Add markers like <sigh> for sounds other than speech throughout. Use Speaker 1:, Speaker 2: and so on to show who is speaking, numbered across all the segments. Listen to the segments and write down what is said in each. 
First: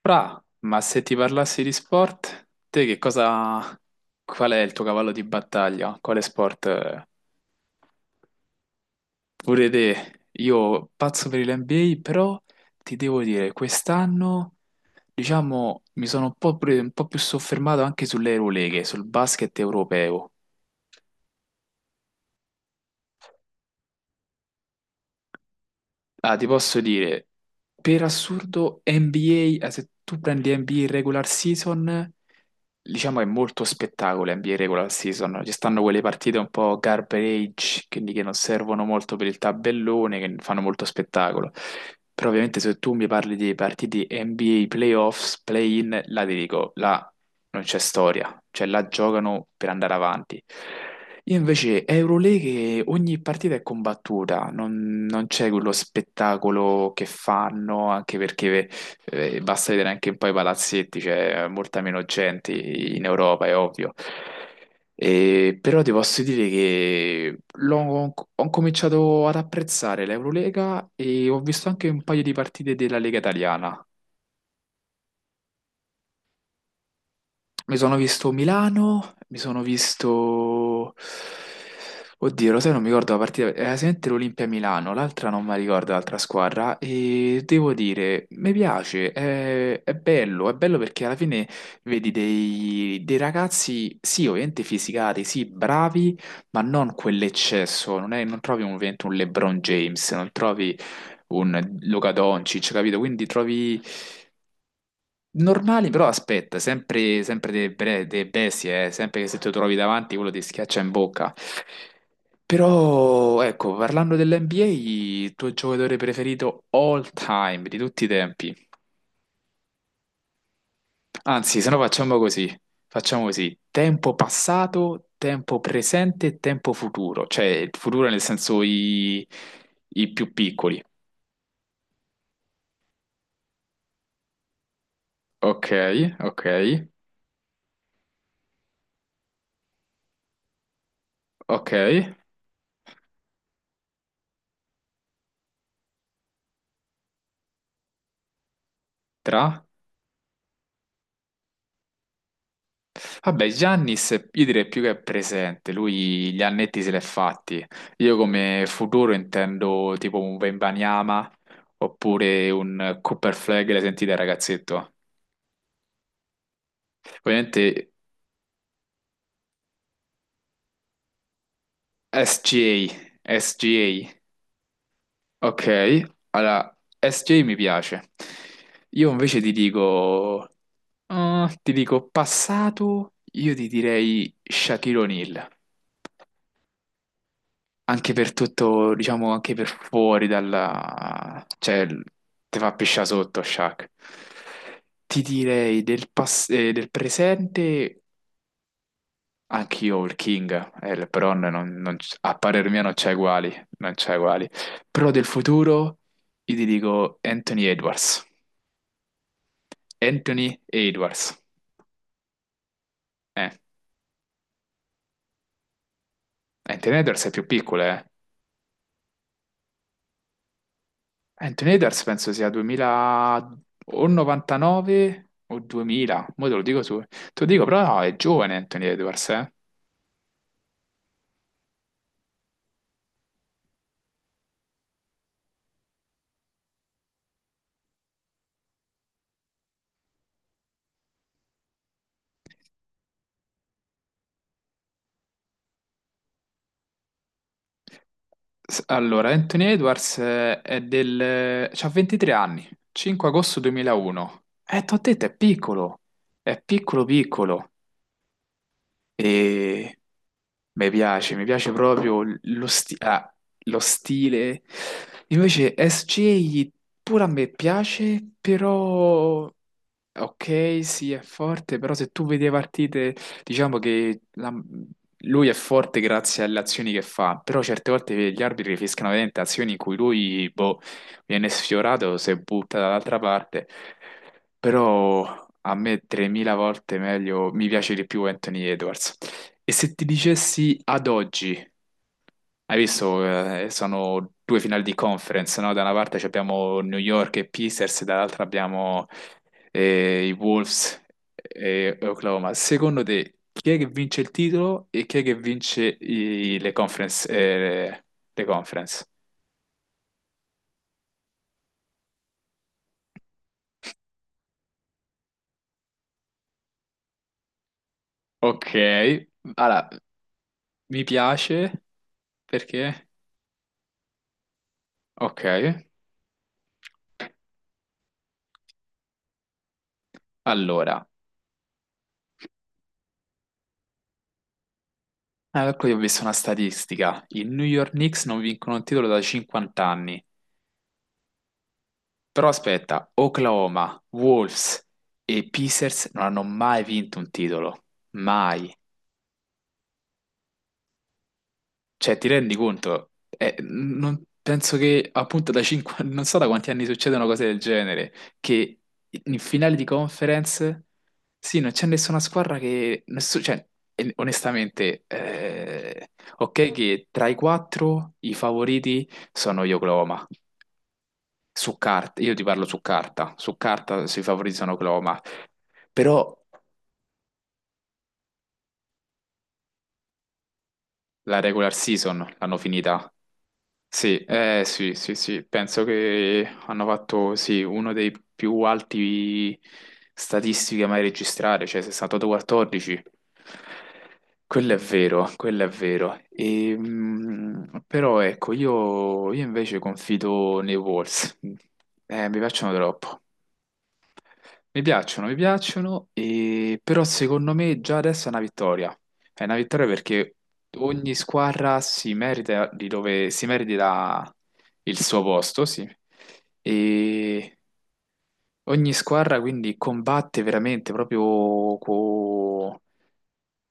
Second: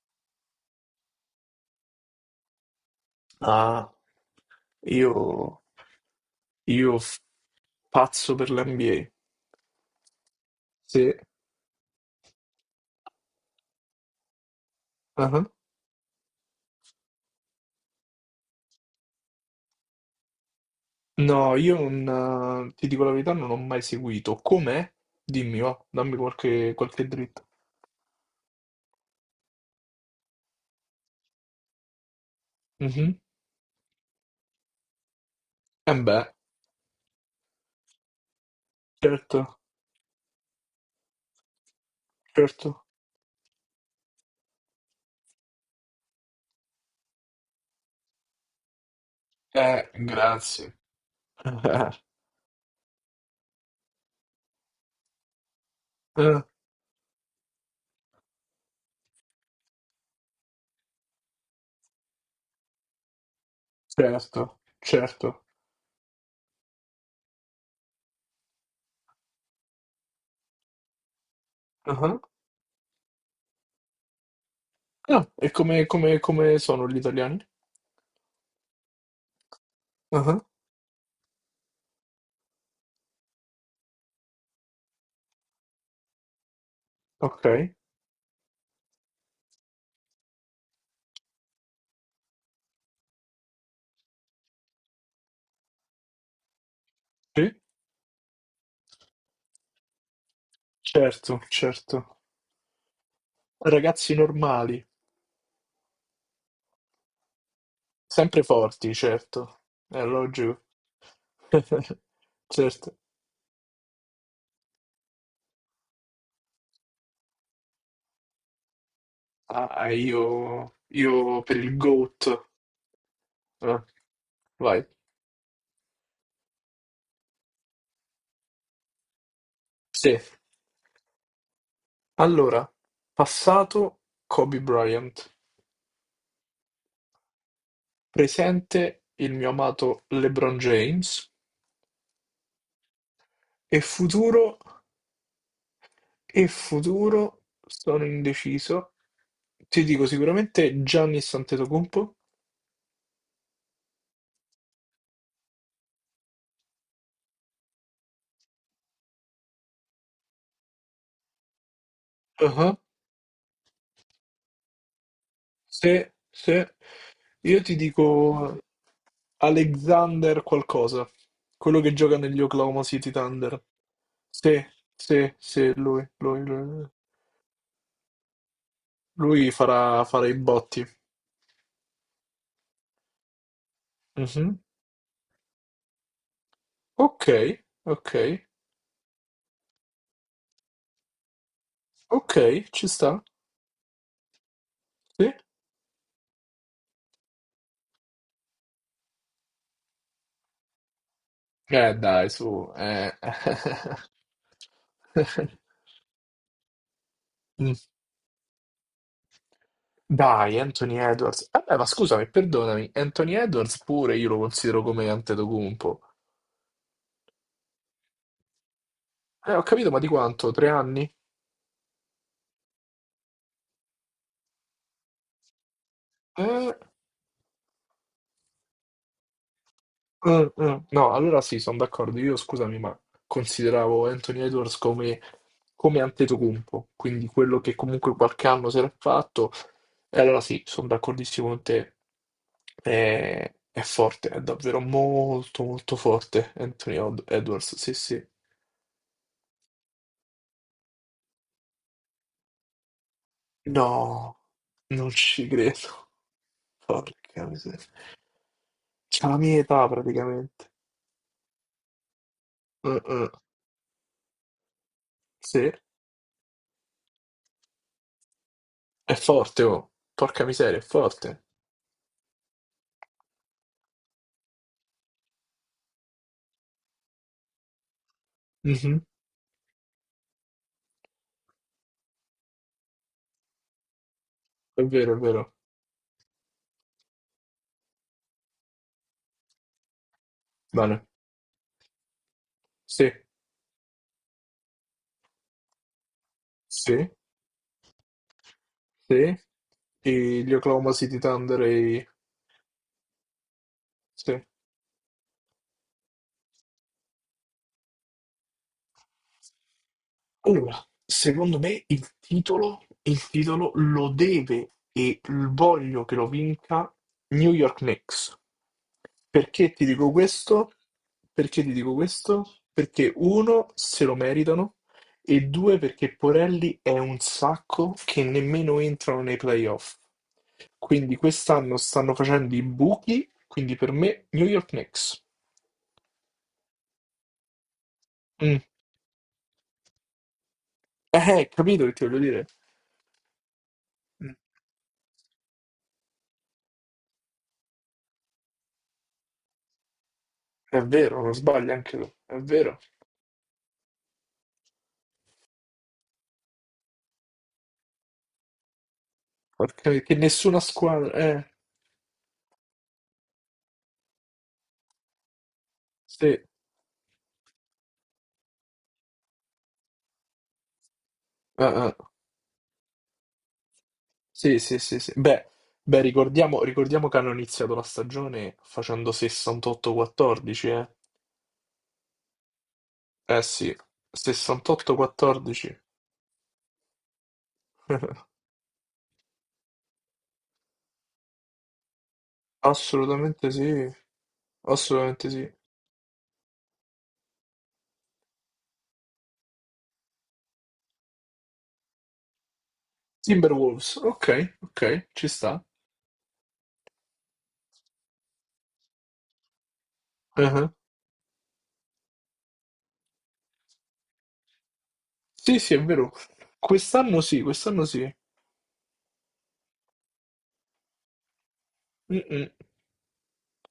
Speaker 1: Fra, ma se ti parlassi di sport, te che cosa...
Speaker 2: Ah,
Speaker 1: Qual è il tuo cavallo di
Speaker 2: io,
Speaker 1: battaglia? Quale sport?
Speaker 2: io f- pazzo per l'NBA.
Speaker 1: Pure te, io
Speaker 2: Sì.
Speaker 1: pazzo per l'NBA, però ti devo dire, quest'anno,
Speaker 2: Ah.
Speaker 1: diciamo, mi sono un po' più soffermato anche sulle Euroleghe, sul basket europeo.
Speaker 2: No, io non, ti dico la verità, non ho mai seguito. Com'è? Dimmi, va, dammi
Speaker 1: Ah, ti
Speaker 2: qualche,
Speaker 1: posso
Speaker 2: qualche
Speaker 1: dire,
Speaker 2: dritta.
Speaker 1: per assurdo, NBA, se tu prendi NBA regular season,
Speaker 2: Mhm.
Speaker 1: diciamo è molto spettacolo NBA regular season. Ci stanno
Speaker 2: Eh
Speaker 1: quelle
Speaker 2: beh,
Speaker 1: partite un po' garbage, quindi che non servono molto per il
Speaker 2: certo,
Speaker 1: tabellone, che fanno molto spettacolo. Però ovviamente se
Speaker 2: certo.
Speaker 1: tu mi parli di partite NBA playoffs, play-in, là ti dico, là non c'è storia, cioè là giocano per andare avanti.
Speaker 2: Grazie.
Speaker 1: Io invece
Speaker 2: <laughs>
Speaker 1: Euroleague ogni partita è combattuta, non c'è quello
Speaker 2: Eh, eh,
Speaker 1: spettacolo che fanno, anche perché basta vedere anche un po' i palazzetti, c'è molta meno gente in Europa, è ovvio.
Speaker 2: certo, certo.
Speaker 1: E, però ti posso dire che ho cominciato ad apprezzare l'Eurolega e ho visto anche un
Speaker 2: Ah,
Speaker 1: paio di partite della Lega Italiana.
Speaker 2: ah, e come sono gli italiani?
Speaker 1: Mi sono visto Milano, mi sono
Speaker 2: Ah,
Speaker 1: visto... Oddio, lo sai, non mi ricordo la partita, era sicuramente l'Olimpia Milano, l'altra non mi ricordo, l'altra squadra, e
Speaker 2: Ok,
Speaker 1: devo dire, mi piace, è bello, è bello perché alla fine vedi dei ragazzi, sì, ovviamente fisicati, sì, bravi, ma non
Speaker 2: sì,
Speaker 1: quell'eccesso, non, non trovi ovviamente un LeBron James, non trovi
Speaker 2: certo,
Speaker 1: un Luca
Speaker 2: certo.
Speaker 1: Doncic, capito? Quindi trovi...
Speaker 2: Ragazzi normali.
Speaker 1: Normali, però aspetta, sempre, sempre dei
Speaker 2: Sempre
Speaker 1: bestie,
Speaker 2: forti,
Speaker 1: sempre che se ti
Speaker 2: certo.
Speaker 1: trovi davanti
Speaker 2: Ero
Speaker 1: quello ti
Speaker 2: giù.
Speaker 1: schiaccia in bocca.
Speaker 2: <laughs> Certo.
Speaker 1: Però, ecco, parlando dell'NBA, il tuo giocatore preferito all time, di tutti i tempi.
Speaker 2: Ah, io per
Speaker 1: Anzi, se
Speaker 2: il
Speaker 1: no
Speaker 2: GOAT.
Speaker 1: facciamo così,
Speaker 2: Eh,
Speaker 1: tempo
Speaker 2: vai.
Speaker 1: passato, tempo presente e tempo futuro, cioè il futuro nel senso i
Speaker 2: Sì.
Speaker 1: più piccoli.
Speaker 2: Allora, passato Kobe Bryant,
Speaker 1: Ok, ok,
Speaker 2: presente il mio amato LeBron James
Speaker 1: ok,
Speaker 2: e futuro, e futuro sono indeciso.
Speaker 1: tra...
Speaker 2: Ti dico sicuramente Giannis Antetokounmpo.
Speaker 1: Vabbè, Giannis io direi più che è presente, lui gli annetti se l'è fatti. Io come futuro intendo tipo un Wembanyama oppure un Cooper Flag, l'hai sentita ragazzetto?
Speaker 2: Se, io ti
Speaker 1: Ovviamente
Speaker 2: dico Alexander qualcosa, quello che gioca negli Oklahoma City
Speaker 1: SGA,
Speaker 2: Thunder.
Speaker 1: SGA,
Speaker 2: Sì, sì, sì,
Speaker 1: ok,
Speaker 2: lui, lui,
Speaker 1: allora
Speaker 2: lui,
Speaker 1: SGA mi piace. Io invece
Speaker 2: lui farà i botti.
Speaker 1: ti dico passato, io ti direi
Speaker 2: Mhm.
Speaker 1: Shaquille O'Neal.
Speaker 2: Ok, ok,
Speaker 1: Anche per tutto, diciamo, anche per fuori dalla... cioè,
Speaker 2: ok,
Speaker 1: te fa
Speaker 2: ci
Speaker 1: pisciare
Speaker 2: sta.
Speaker 1: sotto, Shaq. Ti
Speaker 2: Sì.
Speaker 1: direi del presente, anch'io il King, LeBron, non, non c-
Speaker 2: Dai,
Speaker 1: a parer
Speaker 2: su.
Speaker 1: mio non c'è
Speaker 2: Eh.
Speaker 1: uguali, non c'è uguali. Però del
Speaker 2: <laughs>
Speaker 1: futuro, io ti dico Anthony
Speaker 2: Mm.
Speaker 1: Edwards. Anthony
Speaker 2: Dai, Anthony
Speaker 1: Edwards.
Speaker 2: Edwards. Vabbè, ma scusami, perdonami, Anthony
Speaker 1: Eh,
Speaker 2: Edwards pure io lo considero come Antetokounmpo.
Speaker 1: Anthony Edwards è più piccolo, eh.
Speaker 2: Ho capito, ma di quanto? 3 anni?
Speaker 1: Anthony Edwards penso sia 2000 o 99 o 2000, mo te lo
Speaker 2: Eh,
Speaker 1: dico su. Te lo dico, però no, è giovane Anthony Edwards, eh.
Speaker 2: mm, mm. No, allora sì, sono d'accordo. Io, scusami, ma consideravo Anthony Edwards come Antetokounmpo, quindi quello che comunque qualche anno si era fatto. E allora sì, sono d'accordissimo con te. È forte, è davvero molto, molto forte Anthony Edwards. Sì, sì.
Speaker 1: Allora, Anthony Edwards è del... c'ha 23 anni, 5 agosto
Speaker 2: No,
Speaker 1: 2001. T'ho
Speaker 2: non
Speaker 1: detto,
Speaker 2: ci credo.
Speaker 1: è piccolo
Speaker 2: Porca
Speaker 1: piccolo.
Speaker 2: miseria. C'ha la mia età
Speaker 1: E
Speaker 2: praticamente.
Speaker 1: mi piace proprio
Speaker 2: Mm, mm.
Speaker 1: lo stile.
Speaker 2: Sì.
Speaker 1: Invece SJ pure a me piace,
Speaker 2: È
Speaker 1: però
Speaker 2: forte, oh. Porca miseria,
Speaker 1: ok,
Speaker 2: è
Speaker 1: sì, è
Speaker 2: forte.
Speaker 1: forte, però se tu vedi le partite, diciamo che lui è forte grazie alle azioni che fa, però certe volte gli arbitri
Speaker 2: Mhm.
Speaker 1: fischiano veramente azioni in cui lui, boh, viene sfiorato, si butta dall'altra parte,
Speaker 2: È vero, è
Speaker 1: però
Speaker 2: vero.
Speaker 1: a me 3000 volte meglio, mi piace di più Anthony Edwards. E se ti dicessi
Speaker 2: Bene.
Speaker 1: ad oggi? Hai
Speaker 2: Sì,
Speaker 1: visto, sono due finali di conference, no? Da una parte ci abbiamo New
Speaker 2: sì,
Speaker 1: York e Pacers, dall'altra abbiamo
Speaker 2: sì.
Speaker 1: i
Speaker 2: E gli Oklahoma
Speaker 1: Wolves
Speaker 2: City Thunder e...
Speaker 1: e
Speaker 2: i-
Speaker 1: Oklahoma. Secondo te, chi è che vince il
Speaker 2: Sì.
Speaker 1: titolo e chi è che vince le conference, le conference?
Speaker 2: Allora, secondo me il titolo lo deve e l- voglio che lo vinca New York Knicks.
Speaker 1: Ok,
Speaker 2: Perché ti
Speaker 1: allora,
Speaker 2: dico questo?
Speaker 1: mi
Speaker 2: Perché ti
Speaker 1: piace
Speaker 2: dico questo?
Speaker 1: perché...
Speaker 2: Perché uno, se lo meritano, e
Speaker 1: Ok,
Speaker 2: due, perché Porelli è un sacco che nemmeno entrano nei playoff.
Speaker 1: allora,
Speaker 2: Quindi quest'anno stanno facendo i buchi, quindi per me New York Knicks.
Speaker 1: ecco io ho visto una statistica. I New York Knicks non
Speaker 2: Mm.
Speaker 1: vincono il titolo da 50 anni.
Speaker 2: Capito che ti voglio dire?
Speaker 1: Però aspetta, Oklahoma,
Speaker 2: Mm.
Speaker 1: Wolves e Pacers non hanno mai vinto un titolo, mai.
Speaker 2: È vero, non sbagli anche tu,
Speaker 1: Cioè, ti
Speaker 2: è
Speaker 1: rendi
Speaker 2: vero.
Speaker 1: conto? Penso che appunto da 5, <laughs> non so da quanti anni succedono cose del genere, che in finale di
Speaker 2: Che nessuna
Speaker 1: conference,
Speaker 2: squadra.
Speaker 1: sì, non c'è nessuna squadra che... cioè, onestamente,
Speaker 2: Sì.
Speaker 1: ok che tra i quattro i favoriti sono gli Oklahoma,
Speaker 2: Ah,
Speaker 1: su
Speaker 2: ah.
Speaker 1: carta, io ti parlo su carta i favoriti
Speaker 2: Sì,
Speaker 1: sono
Speaker 2: sì, sì, sì.
Speaker 1: Oklahoma.
Speaker 2: Beh, beh,
Speaker 1: Però
Speaker 2: ricordiamo, ricordiamo che hanno iniziato la stagione facendo 68-14, eh.
Speaker 1: la regular season l'hanno finita.
Speaker 2: Eh sì,
Speaker 1: Sì, sì, sì, sì,
Speaker 2: 68-14.
Speaker 1: penso che hanno fatto sì, uno dei
Speaker 2: <laughs>
Speaker 1: più alti statistiche mai registrare, cioè 68-14.
Speaker 2: Assolutamente sì,
Speaker 1: Quello è vero,
Speaker 2: assolutamente sì.
Speaker 1: quello è vero. E, però ecco, io invece confido nei Wolves. Mi piacciono troppo.
Speaker 2: Timberwolves, ok, ok, ci
Speaker 1: Mi
Speaker 2: sta.
Speaker 1: piacciono, però secondo me già adesso è una vittoria. È una vittoria perché
Speaker 2: Ah.
Speaker 1: ogni squadra si merita di dove si merita il suo
Speaker 2: Sì,
Speaker 1: posto,
Speaker 2: sì, è
Speaker 1: sì.
Speaker 2: vero. Quest'anno sì,
Speaker 1: E
Speaker 2: quest'anno sì.
Speaker 1: ogni squadra quindi combatte veramente proprio
Speaker 2: Mm, mm.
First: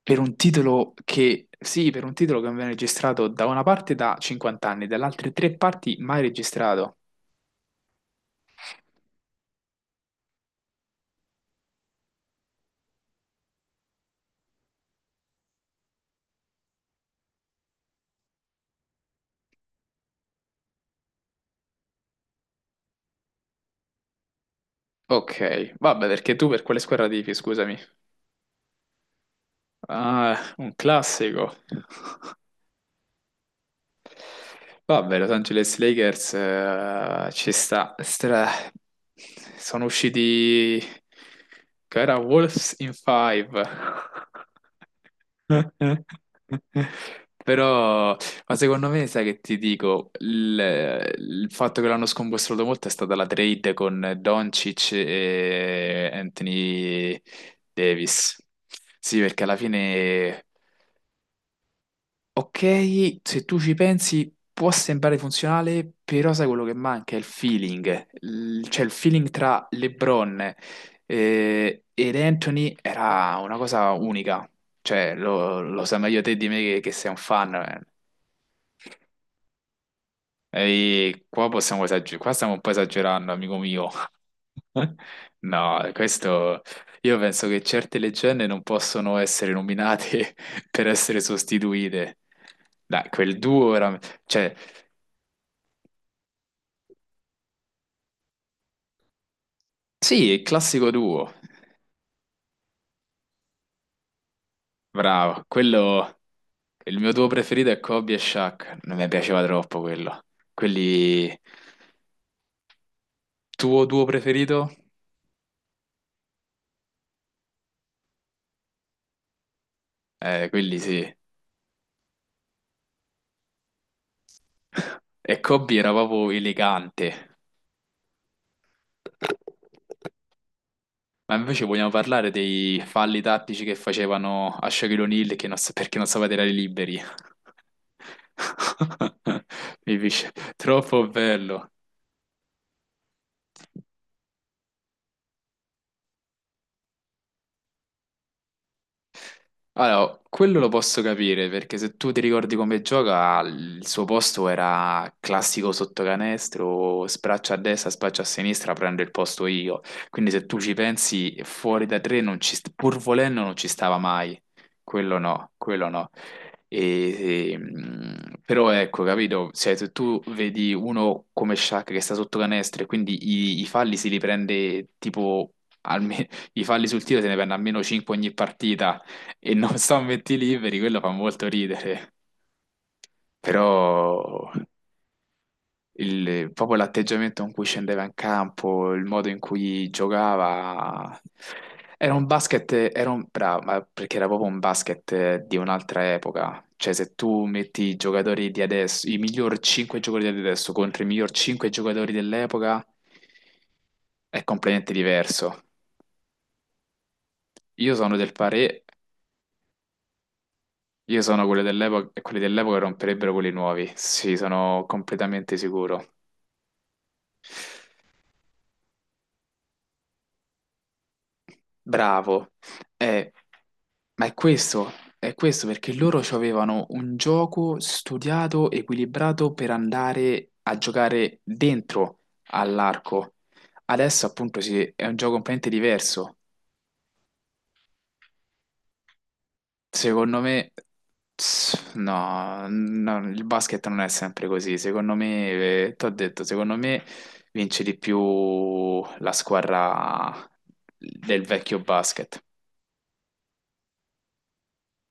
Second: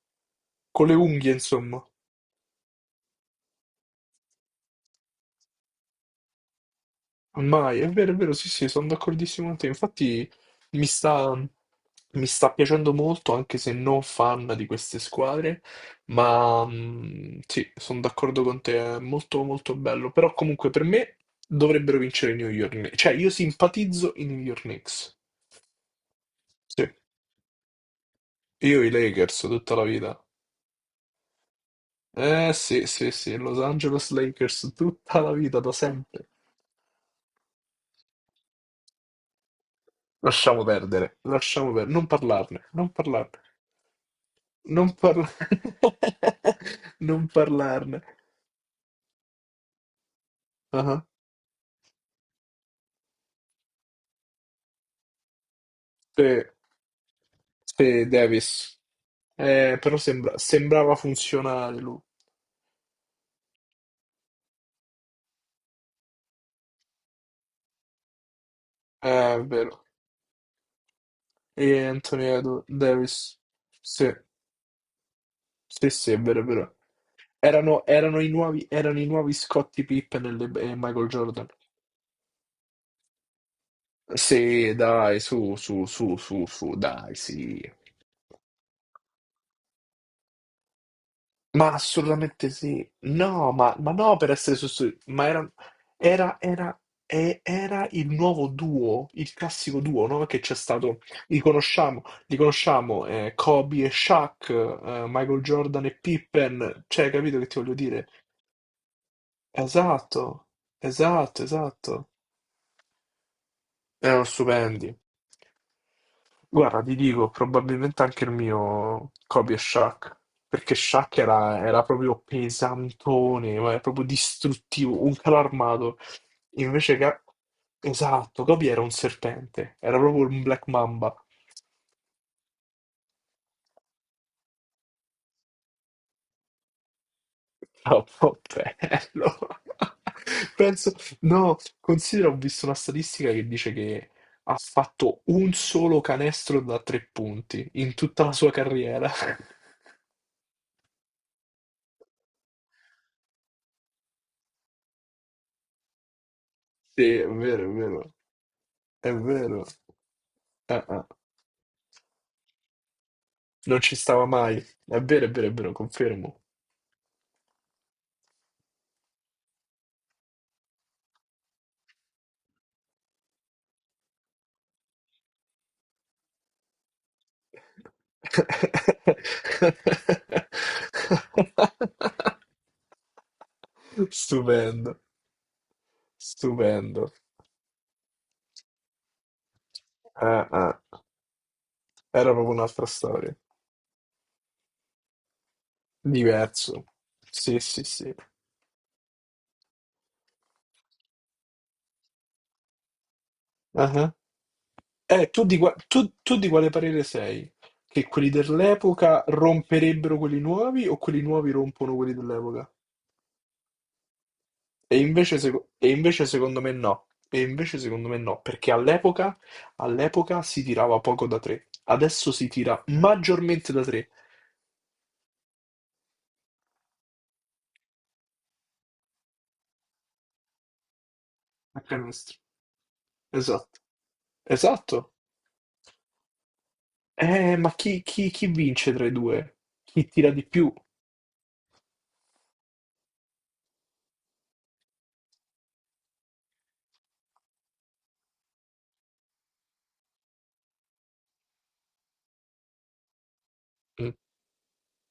Speaker 1: per un
Speaker 2: Con
Speaker 1: titolo
Speaker 2: le unghie,
Speaker 1: che,
Speaker 2: insomma.
Speaker 1: sì, per un titolo che non viene registrato da una parte da 50 anni, dalle altre tre parti mai registrato.
Speaker 2: Mai, è vero, sì, sì, sono d'accordissimo con te. Infatti mi sta, mi sta piacendo molto, anche se non fan di queste squadre, ma sì, sono d'accordo con te, è molto molto bello. Però comunque per me dovrebbero vincere i New York Knicks. Cioè, io simpatizzo i New York Knicks.
Speaker 1: Ok, vabbè, perché tu per quale
Speaker 2: Sì,
Speaker 1: squadra tifi, scusami?
Speaker 2: io i Lakers tutta la vita.
Speaker 1: Ah, un classico.
Speaker 2: Eh sì, sì, sì, Los Angeles Lakers
Speaker 1: Vabbè,
Speaker 2: tutta
Speaker 1: Los
Speaker 2: la vita, da
Speaker 1: Angeles
Speaker 2: sempre.
Speaker 1: Lakers ci sta. Sono usciti
Speaker 2: Lasciamo perdere,
Speaker 1: che
Speaker 2: non
Speaker 1: era
Speaker 2: parlarne,
Speaker 1: Wolves
Speaker 2: non
Speaker 1: in
Speaker 2: parlarne.
Speaker 1: Five.
Speaker 2: Non parla- <laughs>
Speaker 1: <laughs>
Speaker 2: Non parlarne.
Speaker 1: Però, ma secondo me, sai che ti dico,
Speaker 2: Ah,
Speaker 1: il fatto che l'hanno scombussolato molto è stata la trade con Doncic e
Speaker 2: Sì,
Speaker 1: Anthony
Speaker 2: sì,
Speaker 1: Davis.
Speaker 2: Davis.
Speaker 1: Sì, perché alla
Speaker 2: Però sembra-
Speaker 1: fine.
Speaker 2: sembrava funzionare lui.
Speaker 1: Ok, se tu ci pensi può sembrare funzionale, però sai quello che manca? È il feeling. Cioè il feeling
Speaker 2: È
Speaker 1: tra
Speaker 2: vero.
Speaker 1: LeBron
Speaker 2: E
Speaker 1: ed
Speaker 2: Anthony
Speaker 1: Anthony era
Speaker 2: Davis.
Speaker 1: una cosa
Speaker 2: Sì,
Speaker 1: unica. Cioè lo
Speaker 2: sì,
Speaker 1: sai
Speaker 2: sì, è
Speaker 1: meglio te
Speaker 2: vero, è
Speaker 1: di me
Speaker 2: vero.
Speaker 1: che sei un fan. Eh.
Speaker 2: Erano i nuovi Scottie Pippen e Michael
Speaker 1: E
Speaker 2: Jordan.
Speaker 1: qua possiamo esagerare, qua stiamo un po' esagerando, amico mio.
Speaker 2: Sì, dai, su, su,
Speaker 1: No,
Speaker 2: su, su,
Speaker 1: questo
Speaker 2: su, dai,
Speaker 1: io penso che
Speaker 2: sì.
Speaker 1: certe leggende non possono essere nominate <laughs> per essere
Speaker 2: Ma
Speaker 1: sostituite.
Speaker 2: assolutamente sì.
Speaker 1: Dai, quel
Speaker 2: No,
Speaker 1: duo
Speaker 2: ma
Speaker 1: era...
Speaker 2: no per
Speaker 1: Cioè,
Speaker 2: essere sostituiti, ma era, era, era il nuovo duo, il classico duo, no?
Speaker 1: sì,
Speaker 2: Che
Speaker 1: il
Speaker 2: c'è
Speaker 1: classico
Speaker 2: stato,
Speaker 1: duo.
Speaker 2: li conosciamo Kobe e Shaq, Michael
Speaker 1: Bravo,
Speaker 2: Jordan e
Speaker 1: quello...
Speaker 2: Pippen,
Speaker 1: Il
Speaker 2: cioè,
Speaker 1: mio duo
Speaker 2: capito che ti
Speaker 1: preferito
Speaker 2: voglio
Speaker 1: è
Speaker 2: dire?
Speaker 1: Kobe e Shaq. Non mi piaceva troppo quello.
Speaker 2: Esatto,
Speaker 1: Quelli...
Speaker 2: esatto, esatto.
Speaker 1: Tuo duo
Speaker 2: Erano
Speaker 1: preferito?
Speaker 2: stupendi. Guarda, ti dico, probabilmente anche il mio Kobe e Shaq, perché
Speaker 1: Quelli sì.
Speaker 2: Shaq era proprio pesantone, ma era proprio distruttivo, un
Speaker 1: <laughs>
Speaker 2: calo
Speaker 1: E Kobe era
Speaker 2: armato.
Speaker 1: proprio
Speaker 2: Invece che.
Speaker 1: elegante.
Speaker 2: Esatto, Kobe era un serpente, era proprio un Black Mamba.
Speaker 1: Ma invece vogliamo parlare dei falli tattici che facevano a Shaquille O'Neal che non sa- perché non sapeva tirare liberi.
Speaker 2: Troppo bello.
Speaker 1: <laughs>
Speaker 2: <laughs>
Speaker 1: Mi dice,
Speaker 2: Penso.
Speaker 1: troppo
Speaker 2: No,
Speaker 1: bello.
Speaker 2: considera, ho visto una statistica che dice che ha fatto un solo canestro da tre punti in tutta la sua carriera. <laughs>
Speaker 1: Allora, quello lo posso capire perché se tu ti ricordi come gioca, il suo posto era classico
Speaker 2: Sì,
Speaker 1: sottocanestro,
Speaker 2: è
Speaker 1: spraccia a
Speaker 2: vero, è
Speaker 1: destra,
Speaker 2: vero.
Speaker 1: spraccia a sinistra, prendo il
Speaker 2: È
Speaker 1: posto
Speaker 2: vero.
Speaker 1: io. Quindi se tu ci
Speaker 2: Ah, ah.
Speaker 1: pensi, fuori da tre, non ci st- pur volendo, non ci
Speaker 2: Non ci
Speaker 1: stava
Speaker 2: stava
Speaker 1: mai.
Speaker 2: mai. È
Speaker 1: Quello
Speaker 2: vero, è vero,
Speaker 1: no,
Speaker 2: è vero,
Speaker 1: quello no.
Speaker 2: confermo.
Speaker 1: E, però ecco, capito? Cioè, se tu vedi uno come Shaq che sta sotto canestro e quindi i falli si li prende tipo alme- <laughs> i falli sul tiro se ne prende almeno 5 ogni partita e non <laughs> sto metti liberi, quello fa molto ridere,
Speaker 2: <laughs>
Speaker 1: però
Speaker 2: Stupendo,
Speaker 1: proprio
Speaker 2: stupendo.
Speaker 1: l'atteggiamento con cui scendeva in campo, il modo in cui
Speaker 2: Ah, ah.
Speaker 1: giocava, era un
Speaker 2: Era proprio
Speaker 1: basket,
Speaker 2: un'altra storia.
Speaker 1: bravo, ma perché era proprio un basket di un'altra epoca.
Speaker 2: Diverso.
Speaker 1: Cioè, se tu
Speaker 2: Sì,
Speaker 1: metti
Speaker 2: sì,
Speaker 1: i
Speaker 2: sì.
Speaker 1: giocatori di adesso, i miglior 5 giocatori di adesso contro i miglior 5 giocatori dell'epoca,
Speaker 2: Ah, ah.
Speaker 1: è completamente
Speaker 2: Tu di,
Speaker 1: diverso.
Speaker 2: qua- tu- tu di quale parere sei?
Speaker 1: Io
Speaker 2: Che
Speaker 1: sono
Speaker 2: quelli
Speaker 1: del parere.
Speaker 2: dell'epoca romperebbero quelli nuovi o quelli
Speaker 1: Io sono
Speaker 2: nuovi
Speaker 1: quelli
Speaker 2: rompono
Speaker 1: dell'epoca
Speaker 2: quelli
Speaker 1: e quelli
Speaker 2: dell'epoca?
Speaker 1: dell'epoca romperebbero quelli nuovi. Sì, sono
Speaker 2: E invece,
Speaker 1: completamente
Speaker 2: seco- e
Speaker 1: sicuro.
Speaker 2: invece secondo me no, e invece secondo me no, perché all'epoca si tirava poco da tre, adesso si
Speaker 1: Bravo.
Speaker 2: tira
Speaker 1: Eh,
Speaker 2: maggiormente da tre
Speaker 1: ma è questo perché loro avevano un gioco studiato, equilibrato per andare a giocare
Speaker 2: a
Speaker 1: dentro
Speaker 2: canestro.
Speaker 1: all'arco.
Speaker 2: Esatto,
Speaker 1: Adesso appunto sì, è
Speaker 2: esatto.
Speaker 1: un gioco completamente diverso.
Speaker 2: Ma chi vince tra i due? Chi tira
Speaker 1: Secondo
Speaker 2: di
Speaker 1: me,
Speaker 2: più?
Speaker 1: no, no, il basket non è sempre così. Secondo me, ti ho detto, secondo me vince di più la squadra del vecchio basket.